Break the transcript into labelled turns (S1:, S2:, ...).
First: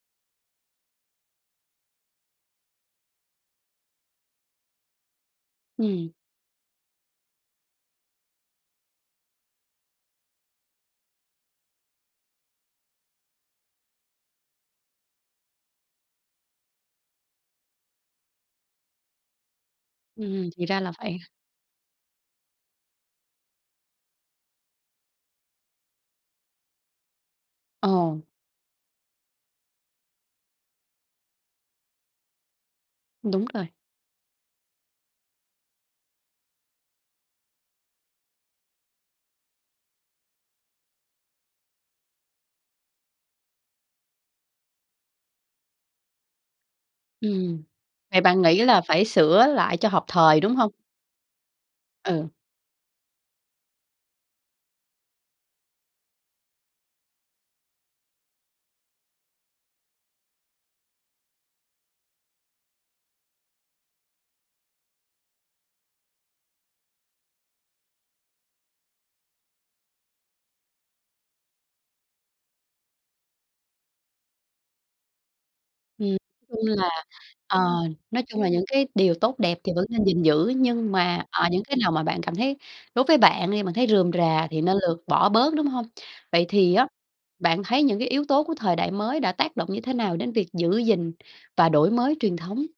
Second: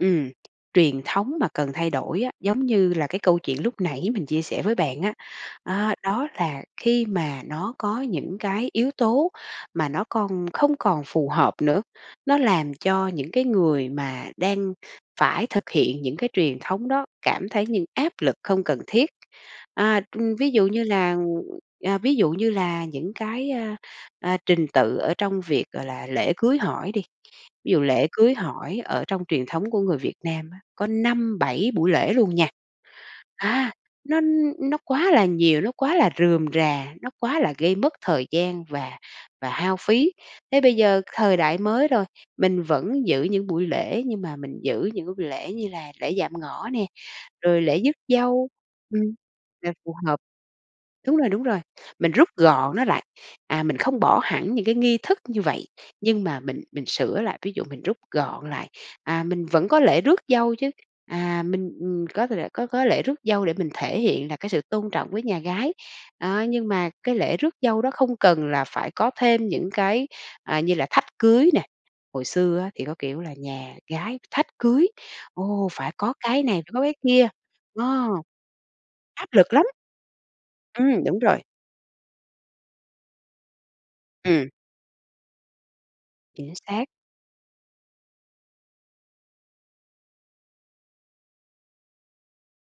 S1: Ừm. Truyền thống mà cần thay đổi á, giống như là cái câu chuyện lúc nãy mình chia sẻ với bạn á, à,
S2: Ừm.
S1: đó là khi mà nó có những cái yếu tố mà nó con không còn phù hợp nữa, nó làm cho những cái người mà đang phải thực hiện những cái truyền thống đó cảm thấy những áp lực không cần thiết. À,
S2: Ừm,
S1: ưm,
S2: ừm,
S1: ví
S2: thì
S1: dụ
S2: ra
S1: như
S2: là
S1: là,
S2: vậy.
S1: à, ví dụ như là những cái, a, à, trình tự ở trong việc, gọi là, lễ cưới hỏi đi, ví dụ
S2: Ờ.
S1: lễ cưới hỏi ở trong truyền thống của người Việt Nam á, có 5-7 buổi lễ luôn nha.
S2: Đúng rồi.
S1: À, nó nó quá là nhiều, nó quá là rườm rà, nó quá là gây mất thời gian và và hao phí. Thế bây giờ thời đại mới rồi, mình vẫn giữ những buổi lễ nhưng mà mình giữ những cái buổi lễ như là lễ dạm ngõ nè,
S2: Ừm.
S1: rồi lễ rước
S2: Vậy bạn
S1: dâu.
S2: nghĩ là
S1: Ừm.
S2: phải sửa
S1: Là
S2: lại cho
S1: phù
S2: hợp
S1: hợp!
S2: thời, đúng hông?
S1: Đúng rồi, đúng rồi, mình
S2: Ừ.
S1: rút gọn nó lại. À, mình không bỏ hẳn những cái nghi thức như vậy, nhưng mà mình mình sửa lại, ví dụ mình rút gọn lại, à, mình vẫn có lễ rước dâu chứ, à mình, ừm, có thể có có lễ rước dâu để mình thể hiện là cái sự tôn trọng với nhà gái. Đó, nhưng mà cái lễ rước dâu đó không cần là phải có thêm những cái, à, như là thách cưới nè. Hồi xưa á thì có kiểu là nhà gái thách cưới, ồ, phải có
S2: Ừm.
S1: cái này
S2: Chung
S1: phải có
S2: là,
S1: cái kia.
S2: ờ,
S1: Ờ.
S2: nói chung là những cái điều
S1: Áp
S2: tốt
S1: lực
S2: đẹp
S1: lắm.
S2: thì vẫn nên gìn giữ, nhưng
S1: Ừm, đúng
S2: mà, ờ,
S1: rồi.
S2: những cái nào mà bạn cảm thấy đối với bạn đi, bạn thấy rườm rà
S1: Ừm.
S2: thì nên lược bỏ bớt, đúng hông? Vậy
S1: Chính
S2: thì
S1: xác.
S2: á bạn thấy những cái yếu tố của thời đại mới đã tác động như thế nào đến việc giữ gìn và đổi mới truyền thống?